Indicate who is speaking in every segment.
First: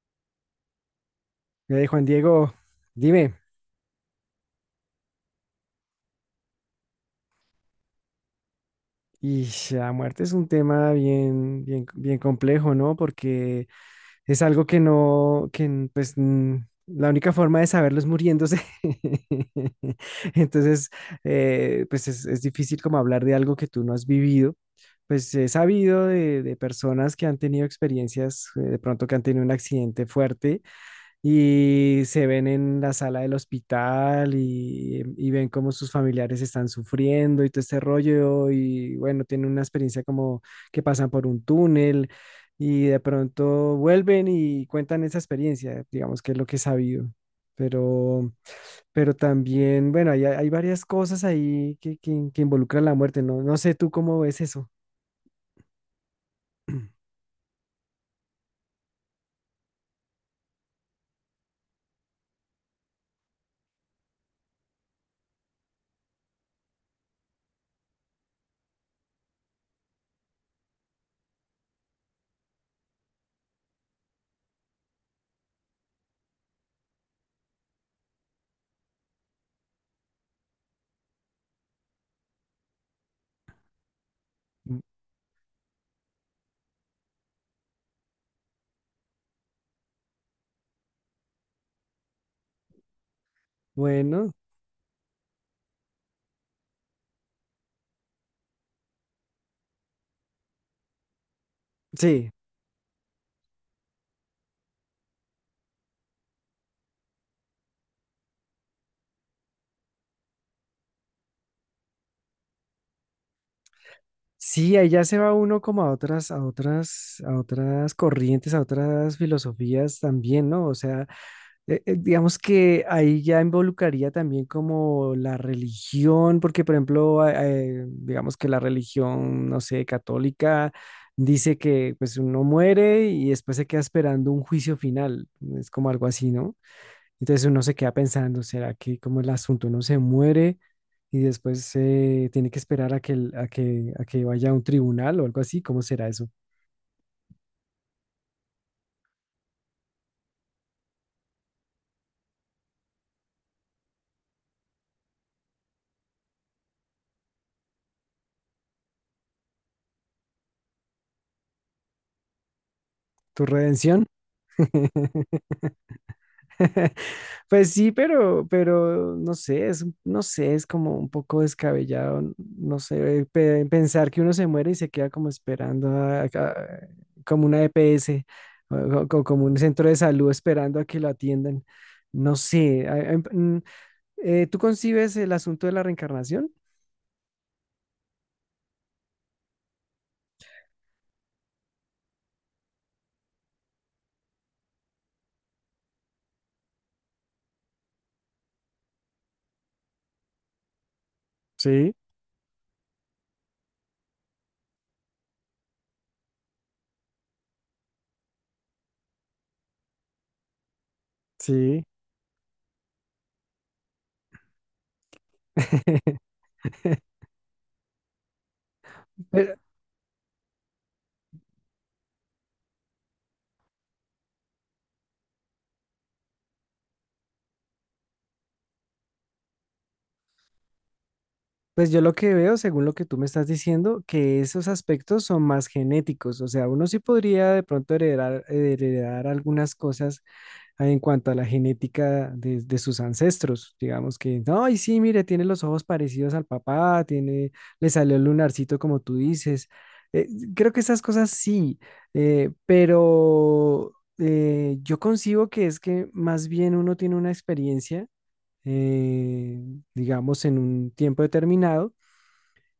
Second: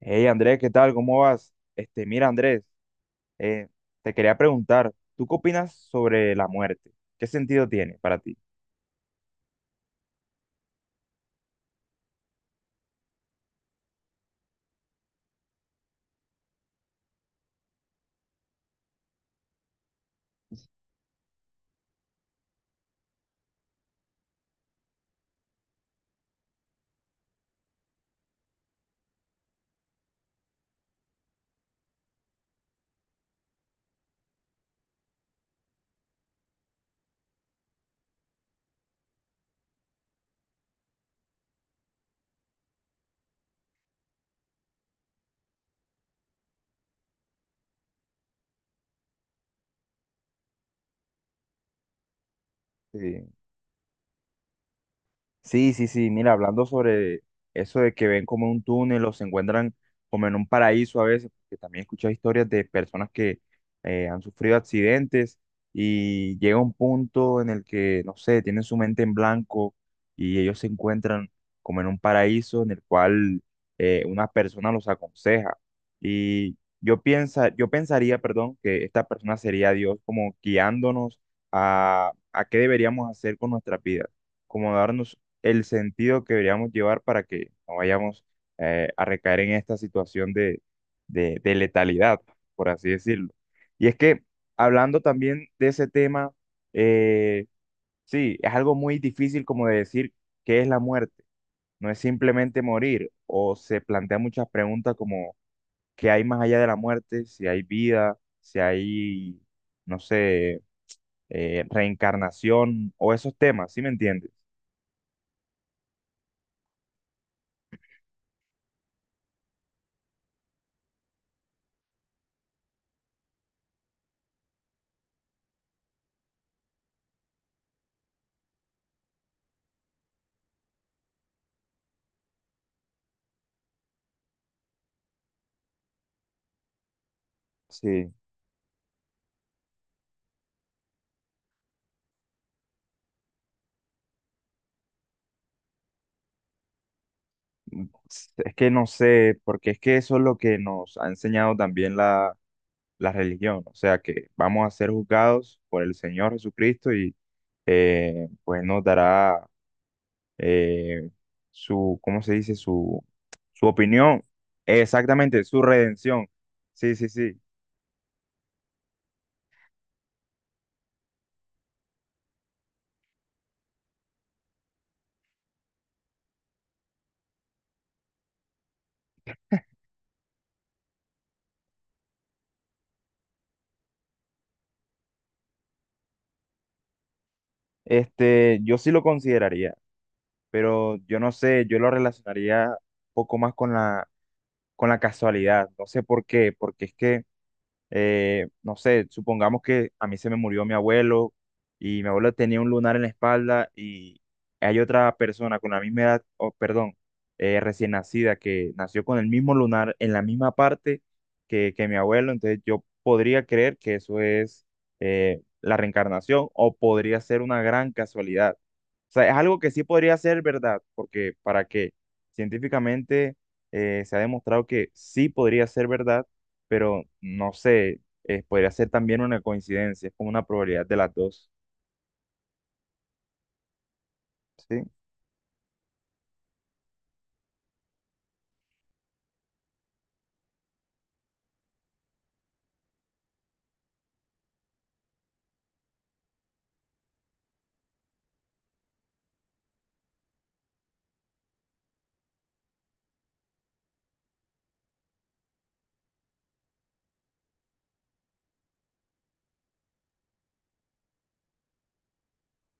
Speaker 1: Hey Andrés, ¿qué tal? ¿Cómo vas?
Speaker 2: Juan
Speaker 1: Este, mira
Speaker 2: Diego,
Speaker 1: Andrés,
Speaker 2: dime.
Speaker 1: eh, te quería preguntar, ¿tú qué opinas sobre la muerte? ¿Qué sentido tiene para ti?
Speaker 2: Y la muerte es un tema bien complejo, ¿no? Porque es algo que no, que n- pues n- la única forma de saberlo es muriéndose. Entonces, es difícil como hablar de algo que tú no has vivido. Pues he sabido de personas que han tenido experiencias, de pronto que han tenido un accidente fuerte, y se ven en la sala del hospital y ven cómo sus familiares están sufriendo y todo este rollo. Y bueno, tienen una experiencia como que pasan por un túnel y de pronto vuelven y cuentan esa experiencia, digamos que es lo que he sabido. Pero, pero también, bueno, hay, varias cosas ahí que involucran la muerte,
Speaker 1: Sí.
Speaker 2: ¿no? No sé tú cómo ves eso.
Speaker 1: Sí, sí, sí, mira, hablando sobre eso de que ven como en un túnel o se encuentran como en un paraíso a veces, porque también he escuchado historias de personas que han sufrido accidentes y llega un punto en el que, no sé, tienen su mente en blanco y ellos se encuentran como en un paraíso en el cual una persona los aconseja. Y yo pensaría, perdón, que esta persona sería Dios como guiándonos a qué deberíamos hacer con nuestras vidas, como darnos el sentido que deberíamos llevar para que no vayamos a recaer en esta situación de letalidad, por así decirlo. Y es que
Speaker 2: Bueno,
Speaker 1: hablando también de ese tema, eh, sí, es algo muy difícil como de decir qué es la muerte. No es
Speaker 2: sí.
Speaker 1: simplemente morir o se plantean muchas preguntas como qué hay más allá de la muerte, si hay vida, si hay, no sé, reencarnación o esos temas, ¿sí me entiendes?
Speaker 2: Sí, ahí ya se va uno como a otras, a otras corrientes, a otras filosofías también, ¿no? O sea, digamos que ahí ya involucraría también como la religión, porque por ejemplo, digamos que la religión, no sé, católica, dice que pues uno muere y después se queda esperando un juicio final, es como algo así, ¿no? Entonces uno se queda
Speaker 1: Sí.
Speaker 2: pensando, ¿será que como el asunto uno se muere y después se tiene que esperar a que, a que vaya a un tribunal o algo así? ¿Cómo será eso?
Speaker 1: Es que no sé, porque es que eso es lo que nos ha enseñado también la religión, o sea que vamos a ser juzgados por el Señor Jesucristo y pues nos dará eh, su, ¿cómo se dice? Su,
Speaker 2: ¿Tu
Speaker 1: su
Speaker 2: redención?
Speaker 1: opinión, exactamente, su redención. Sí, sí, sí.
Speaker 2: Pues sí, pero no sé, es, no sé, es como un poco descabellado, no sé, pensar que uno se muere y se queda como esperando como una EPS o como un centro de salud esperando a que lo atiendan. No sé, ¿tú concibes el asunto de la reencarnación?
Speaker 1: Este, yo sí lo consideraría, pero yo no sé, yo lo relacionaría un poco más con con la casualidad, no sé por qué, porque es que no sé, supongamos que a mí se me murió mi abuelo
Speaker 2: Sí,
Speaker 1: y mi abuelo tenía un lunar en la espalda y hay otra persona con la misma edad, o perdón, recién nacida que nació con el mismo lunar en la misma parte
Speaker 2: sí.
Speaker 1: que mi abuelo, entonces yo podría creer que eso es la reencarnación o podría ser una gran casualidad. O sea, es
Speaker 2: Pero,
Speaker 1: algo que sí podría ser verdad, porque para qué, científicamente se ha demostrado que sí podría ser verdad, pero no sé, podría ser también una coincidencia, es como una probabilidad de las dos.
Speaker 2: pues yo lo que veo, según lo que tú me estás diciendo, que esos
Speaker 1: Sí,
Speaker 2: aspectos son más genéticos. O sea, uno sí podría de pronto heredar, heredar algunas cosas. Ah, en cuanto a la genética de sus ancestros. Digamos que, no, y sí, mire, tiene los ojos parecidos al papá, tiene, le salió el lunarcito como tú dices. Eh, Creo que esas cosas sí, yo concibo que es que más bien uno tiene una experiencia, eh, digamos, en un tiempo determinado.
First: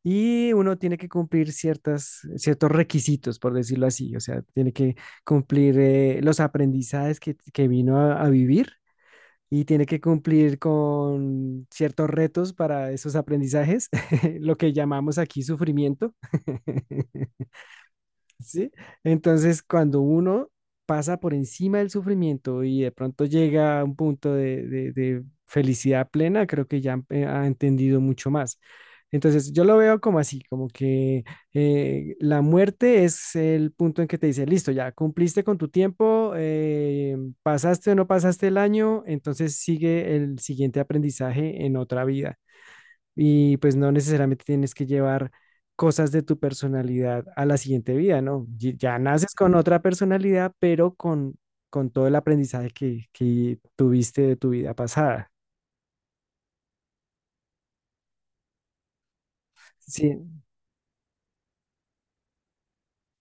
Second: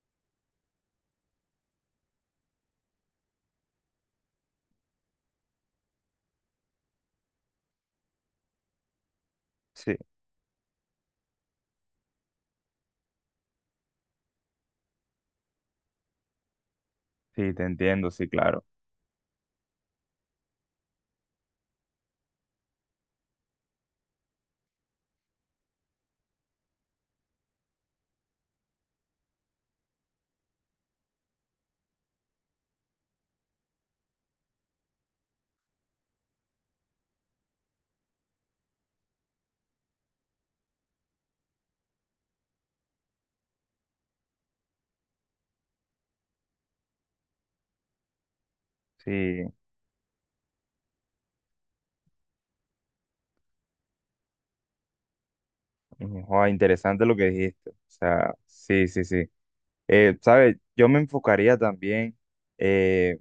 Speaker 2: Y uno tiene que cumplir ciertos requisitos, por decirlo así. O sea, tiene que cumplir los aprendizajes que vino a vivir y tiene
Speaker 1: sí,
Speaker 2: que cumplir con ciertos retos para esos aprendizajes, lo que llamamos aquí sufrimiento.
Speaker 1: sí, te entiendo, sí, claro.
Speaker 2: ¿Sí? Entonces, cuando uno pasa por encima del sufrimiento y de pronto llega a un punto de, de felicidad plena, creo que ya ha entendido mucho más. Entonces, yo lo veo como así, como que la muerte es el punto en que te dice, listo, ya cumpliste con tu tiempo, pasaste o no pasaste el año, entonces sigue el siguiente aprendizaje en otra vida. Y pues no necesariamente tienes que llevar cosas de tu personalidad a la siguiente vida, ¿no? Ya naces
Speaker 1: Sí,
Speaker 2: con otra personalidad, pero con todo el aprendizaje que tuviste de tu vida pasada.
Speaker 1: ujú, joa, interesante lo que dijiste. O sea, sí, sí, sí.
Speaker 2: Sí,
Speaker 1: ¿Sabes? Yo me enfocaría también, eh,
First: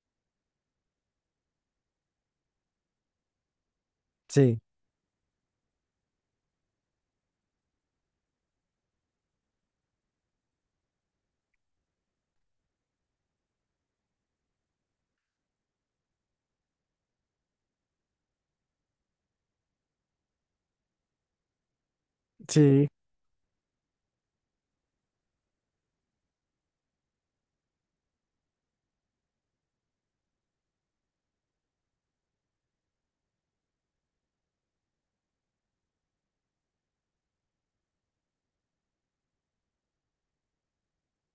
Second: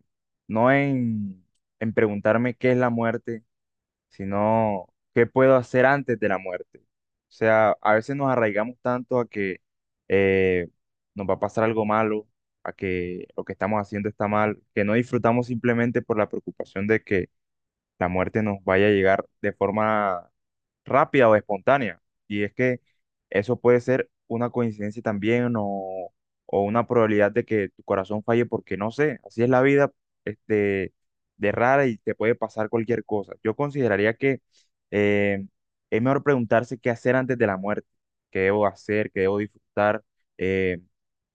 Speaker 1: no en preguntarme qué es la muerte,
Speaker 2: sí,
Speaker 1: sino qué puedo hacer antes de la muerte. O sea, a veces nos arraigamos tanto a que eh, nos va a pasar algo malo, a que lo que estamos haciendo está mal, que no disfrutamos simplemente por la preocupación de que la muerte nos vaya a llegar de forma rápida o espontánea. Y es que
Speaker 2: sí.
Speaker 1: eso puede ser una coincidencia también o una probabilidad de que tu corazón falle porque no sé, así es la vida, este, de rara y te puede pasar cualquier cosa. Yo consideraría que eh, es mejor preguntarse qué hacer antes de la muerte, qué debo hacer, qué debo disfrutar, eh,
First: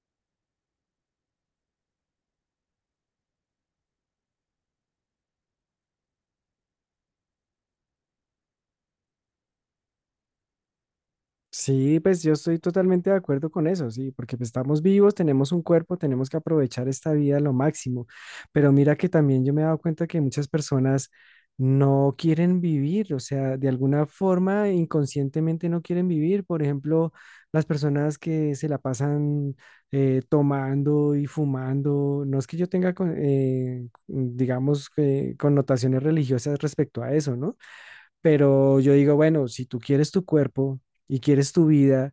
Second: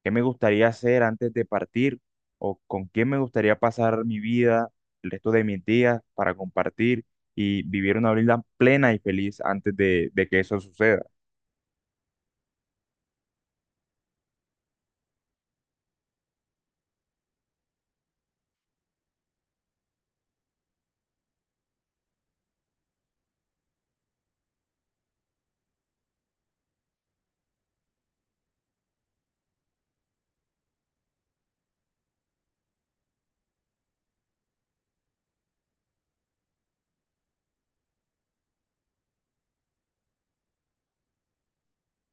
Speaker 1: qué me gustaría hacer antes de partir o con quién me gustaría pasar mi vida el resto de mis días para compartir y vivir una vida plena y feliz antes de que eso suceda.
Speaker 2: Sí, pues yo estoy totalmente de acuerdo con eso, sí, porque pues, estamos vivos, tenemos un cuerpo, tenemos que aprovechar esta vida a lo máximo. Pero mira que también yo me he dado cuenta que muchas personas no quieren vivir, o sea, de alguna forma inconscientemente no quieren vivir. Por ejemplo, las personas que se la pasan tomando y fumando, no es que yo tenga, digamos, que connotaciones religiosas respecto a eso, ¿no? Pero yo digo, bueno, si tú quieres tu cuerpo y quieres tu vida,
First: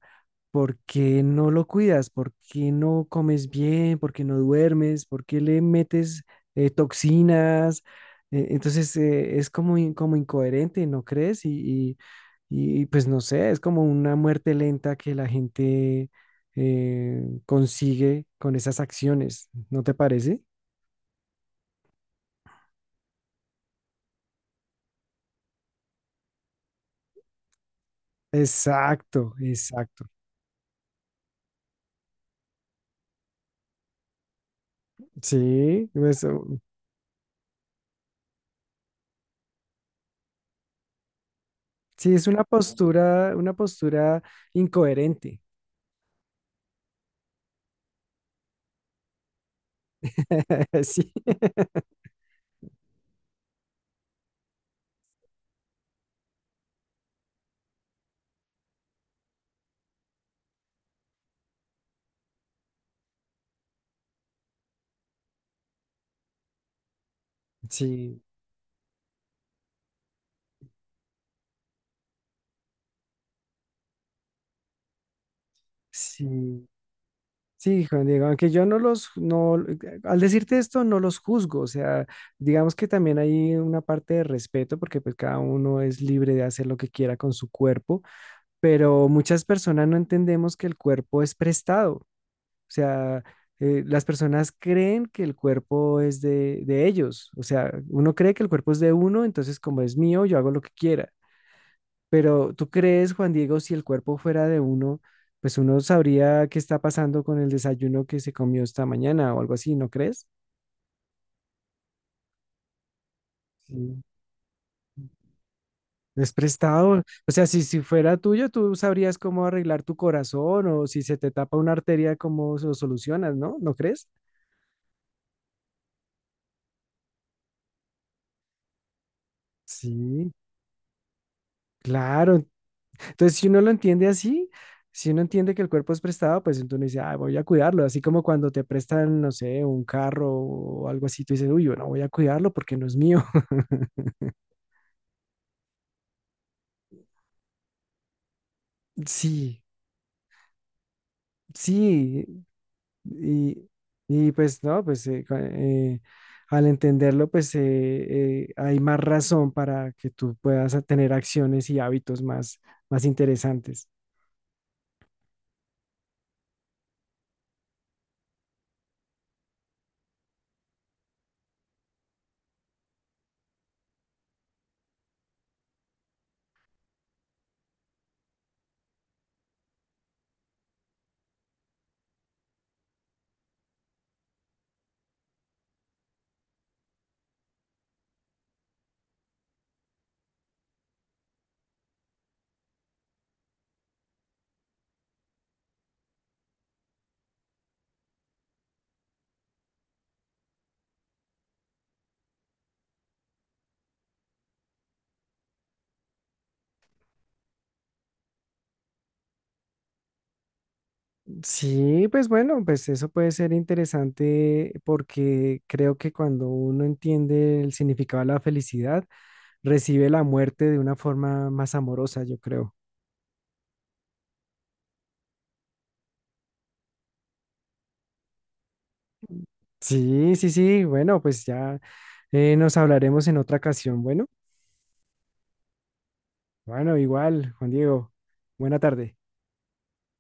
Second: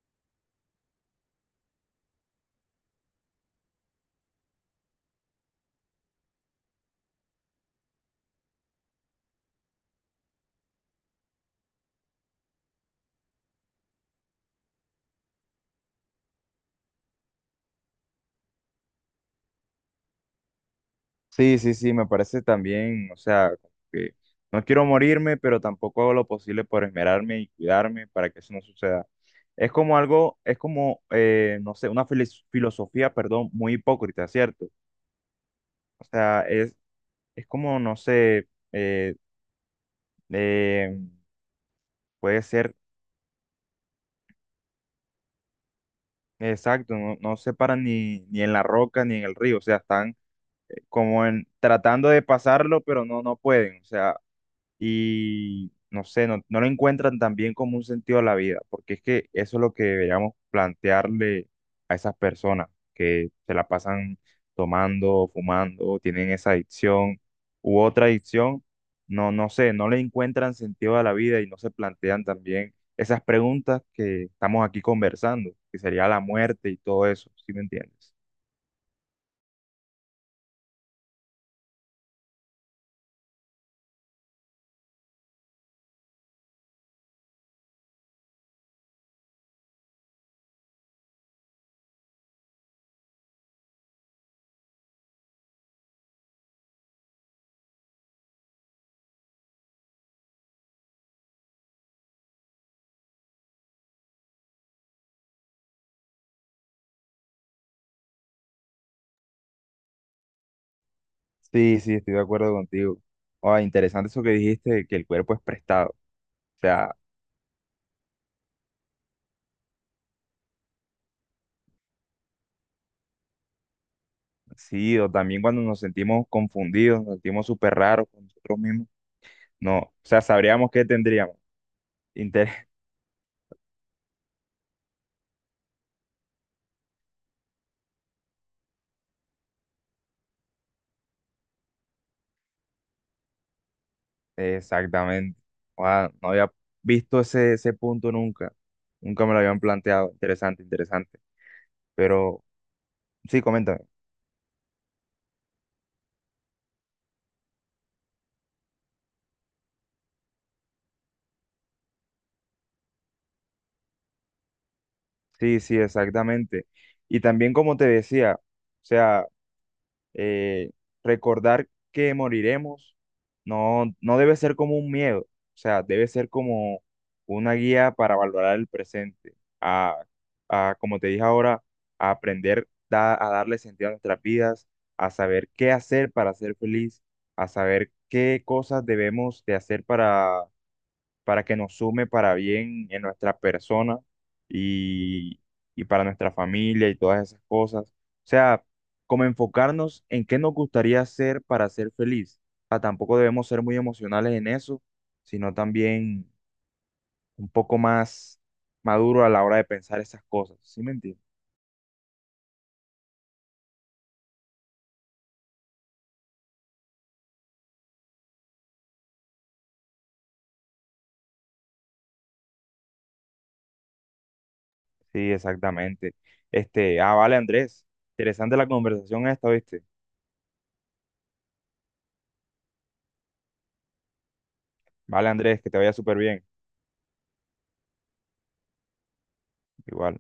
Speaker 2: ¿por qué no lo cuidas? ¿Por qué no comes bien? ¿Por qué no duermes? ¿Por qué le metes toxinas? Entonces es como, como incoherente, ¿no crees? Pues no sé, es como una muerte lenta que la gente consigue con esas acciones, ¿no te parece?
Speaker 1: Sí, sí, sí, me parece también, o sea, como que no quiero morirme, pero tampoco hago lo posible por esmerarme y cuidarme para que eso no suceda.
Speaker 2: Exacto,
Speaker 1: Es como
Speaker 2: exacto.
Speaker 1: algo, es como, no sé, una filosofía, perdón, muy hipócrita, ¿cierto?
Speaker 2: Sí,
Speaker 1: O sea,
Speaker 2: eso.
Speaker 1: es como, no sé, eh,
Speaker 2: Sí, es
Speaker 1: puede ser
Speaker 2: una postura incoherente.
Speaker 1: exacto, no, no se paran ni, ni en la roca ni en el río, o sea, están
Speaker 2: Sí.
Speaker 1: como en tratando de pasarlo, pero no, no pueden, o sea, y no sé, no, no le encuentran también como un sentido a la vida, porque es que eso es lo que deberíamos plantearle a esas personas que se la pasan tomando, fumando, tienen esa adicción u otra
Speaker 2: Sí,
Speaker 1: adicción, no, no sé, no le encuentran sentido a la vida y no se plantean también esas preguntas que estamos aquí conversando, que sería la
Speaker 2: sí,
Speaker 1: muerte y todo eso, ¿sí me
Speaker 2: sí, Juan
Speaker 1: entiendes?
Speaker 2: Diego, aunque yo no los, no, al decirte esto, no los juzgo, o sea, digamos que también hay una parte de respeto porque pues cada uno es libre de hacer lo que quiera con su cuerpo, pero muchas personas no entendemos que el cuerpo es prestado. O sea, las personas creen que el cuerpo es de ellos. O sea, uno cree que el cuerpo es de uno, entonces como es mío, yo hago lo que quiera. Pero tú crees, Juan Diego, si el cuerpo fuera de uno, pues uno sabría qué está pasando con el desayuno que se comió esta mañana o algo así, ¿no crees?
Speaker 1: Sí, sí, estoy de acuerdo contigo. Ah,
Speaker 2: Sí.
Speaker 1: interesante eso que dijiste, de que el cuerpo es prestado. O
Speaker 2: Es
Speaker 1: sea,
Speaker 2: prestado. O sea, si, si fuera tuyo, tú sabrías cómo arreglar tu corazón o si se te tapa una arteria, cómo lo solucionas, ¿no? ¿No crees?
Speaker 1: sí, o también cuando nos sentimos confundidos, nos sentimos súper raros con nosotros mismos. No, o sea,
Speaker 2: Sí,
Speaker 1: sabríamos qué tendríamos.
Speaker 2: claro.
Speaker 1: Inter-
Speaker 2: Entonces, si uno lo entiende así, si uno entiende que el cuerpo es prestado, pues entonces uno dice, ah, voy a cuidarlo. Así como cuando te prestan, no sé, un carro o algo así, tú dices, uy, yo no voy a cuidarlo porque no es mío.
Speaker 1: Exactamente. Ah, no había visto ese punto nunca. Nunca me lo habían
Speaker 2: Sí,
Speaker 1: planteado. Interesante, interesante.
Speaker 2: sí.
Speaker 1: Pero sí,
Speaker 2: Y,
Speaker 1: coméntame.
Speaker 2: y pues no, pues cua- Al entenderlo, hay más razón para que tú puedas tener acciones y hábitos más, más interesantes.
Speaker 1: Sí, sí, exactamente. Y también como te decía, o sea, eh, recordar que moriremos no, no debe ser como un miedo, o sea, debe ser como una guía para valorar el presente, a, a, como te dije ahora, a aprender a darle sentido a nuestras vidas, a saber qué hacer para ser feliz, a saber qué cosas debemos de hacer para que nos sume para bien en nuestra persona y, y para nuestra familia y todas esas cosas. O sea, como enfocarnos en qué nos gustaría hacer para ser feliz. O sea, tampoco debemos ser muy emocionales en eso, sino también un poco más maduro a la hora de pensar esas cosas. ¿Sí me entiendes?
Speaker 2: Sí, pues bueno, pues eso puede ser interesante porque creo que cuando uno entiende el significado de la felicidad, recibe la muerte de una forma más amorosa, yo creo.
Speaker 1: Sí, exactamente. Este, ah, vale, Andrés. Interesante la conversación esta, ¿viste?
Speaker 2: Sí, sí, sí, bueno, pues ya nos hablaremos en otra ocasión. Bueno,
Speaker 1: Vale, Andrés, que te vaya súper bien.
Speaker 2: bueno, igual, Juan Diego, buena tarde.
Speaker 1: Igual.